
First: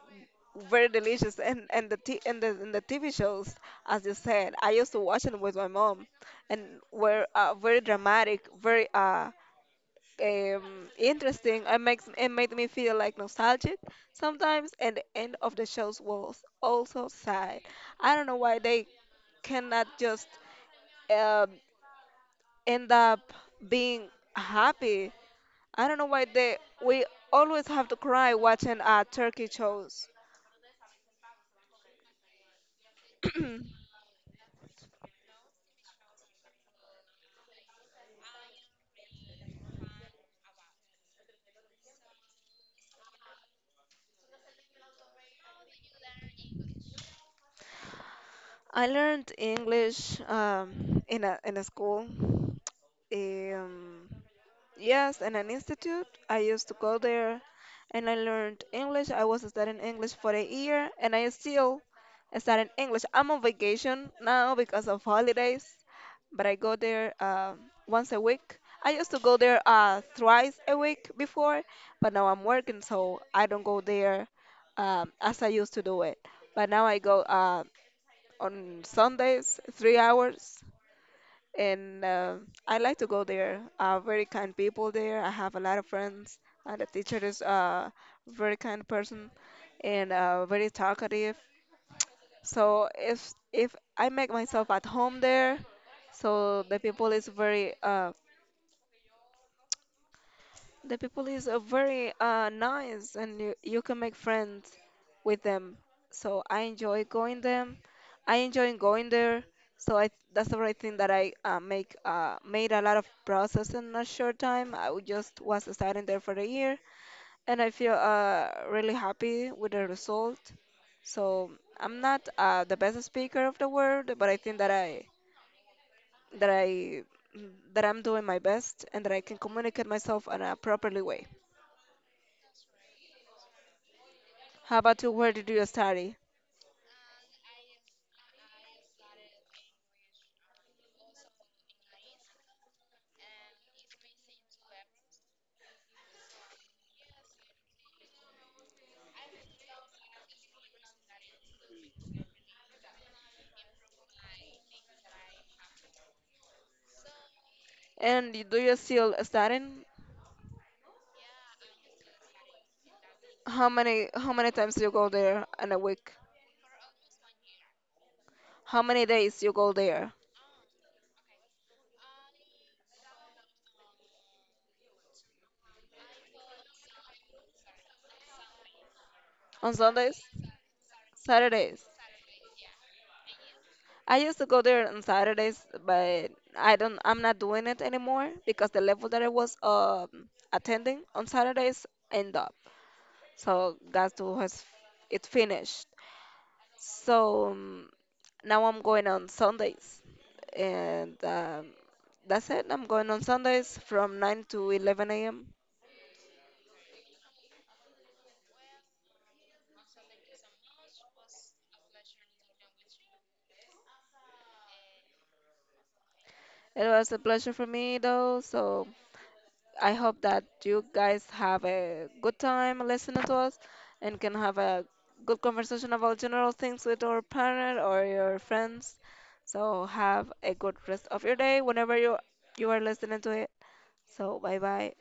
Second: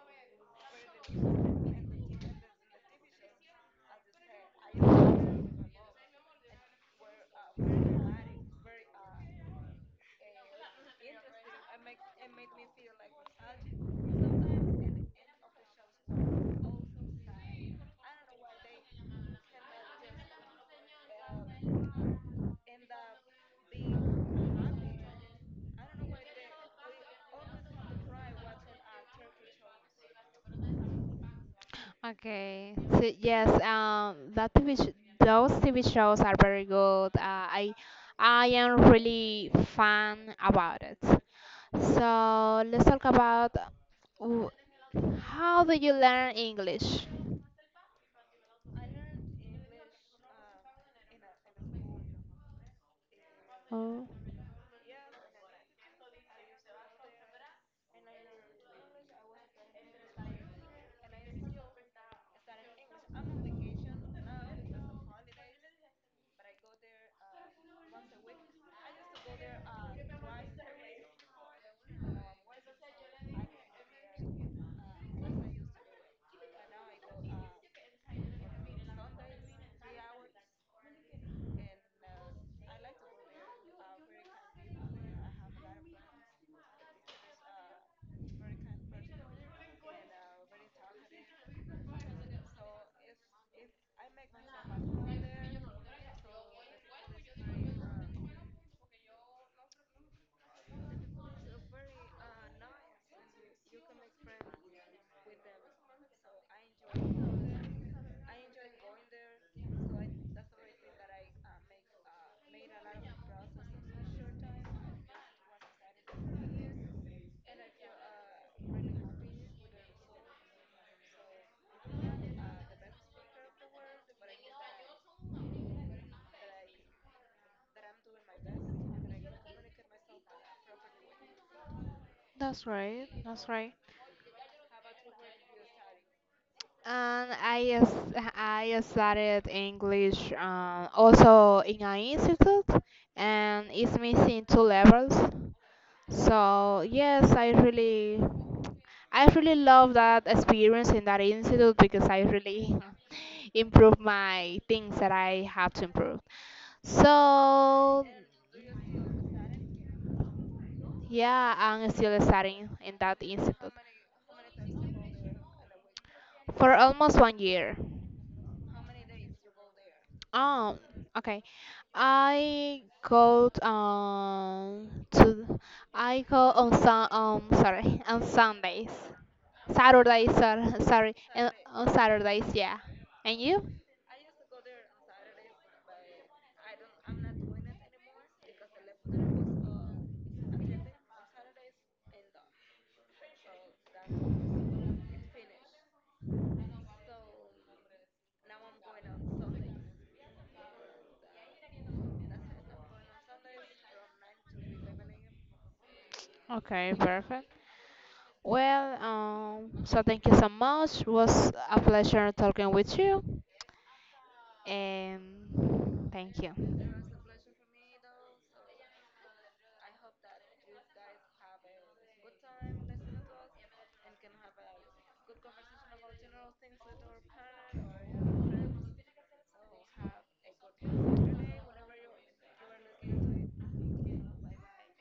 B: very delicious, and the t- and the TV shows, as you said, I used to watch them with my mom, and were very dramatic, very interesting. It made me feel like nostalgic sometimes, and the end of the shows was also sad. I don't know why they cannot just um, end up being happy. I don't know why they we always have to cry watching Turkey shows.
A: Okay, so yes, um, that TV sh those TV shows are very good. I am really fan about it. So let's talk about, w- how do you learn English?
B: I learned English in a school.
A: Oh,
B: Um, Yes, in an institute. I used to go there and I learned English. I was studying English for a year and I still studying English. I'm on vacation now because of holidays, but I go there once a week. I used to go there thrice a week before, but now I'm working, so I don't go there as I used to do it. But now I go on Sundays, three hours and I like to go there. Very kind people there. I have a lot of friends. The teacher is a very kind person and very talkative. So if I make myself at home there, so the people is very. The people is very nice and you can make friends with them. So I enjoy going them. I enjoy going there. That's the right thing, that I make made a lot of process in a short time. I would just was starting there for a year, and I feel really happy with the result. So I'm not the best speaker of the world, but I think that I that I'm doing my best and that I can communicate myself in a properly way.
A: that's right.
B: How about you? Where did you study?
A: And I studied English, also in an institute, and it's missing two levels. So yes, I really, love that experience in that institute, because I really improve my things that I have to improve. So
B: And do you still studying?
A: yeah, I'm still studying in that
B: How
A: institute
B: many how many times you go there in a week?
A: for almost 1 year.
B: How many days you go there?
A: Um, okay, I go to, I go on sun sorry, on Sundays,
B: On Sundays?
A: Saturdays, sorry, and
B: Saturdays.
A: on Saturdays, yeah. And you?
B: I used to go there on Saturdays, but I'm not doing it anymore because the level that I was attending on Saturdays end up. So that's was it's finished. So now I'm going on Sundays, and that's it. I'm going on Sundays from 9 to 11 a.m.
A: Okay, perfect. Well, so thank you so much. Was a pleasure talking with you, and thank
B: It
A: you.
B: was a pleasure for me, though. So I hope that you guys have a good time listening to us and can have a good conversation about general things with your partner or your friends. So have a good rest of your day whenever you are listening to it. So bye bye.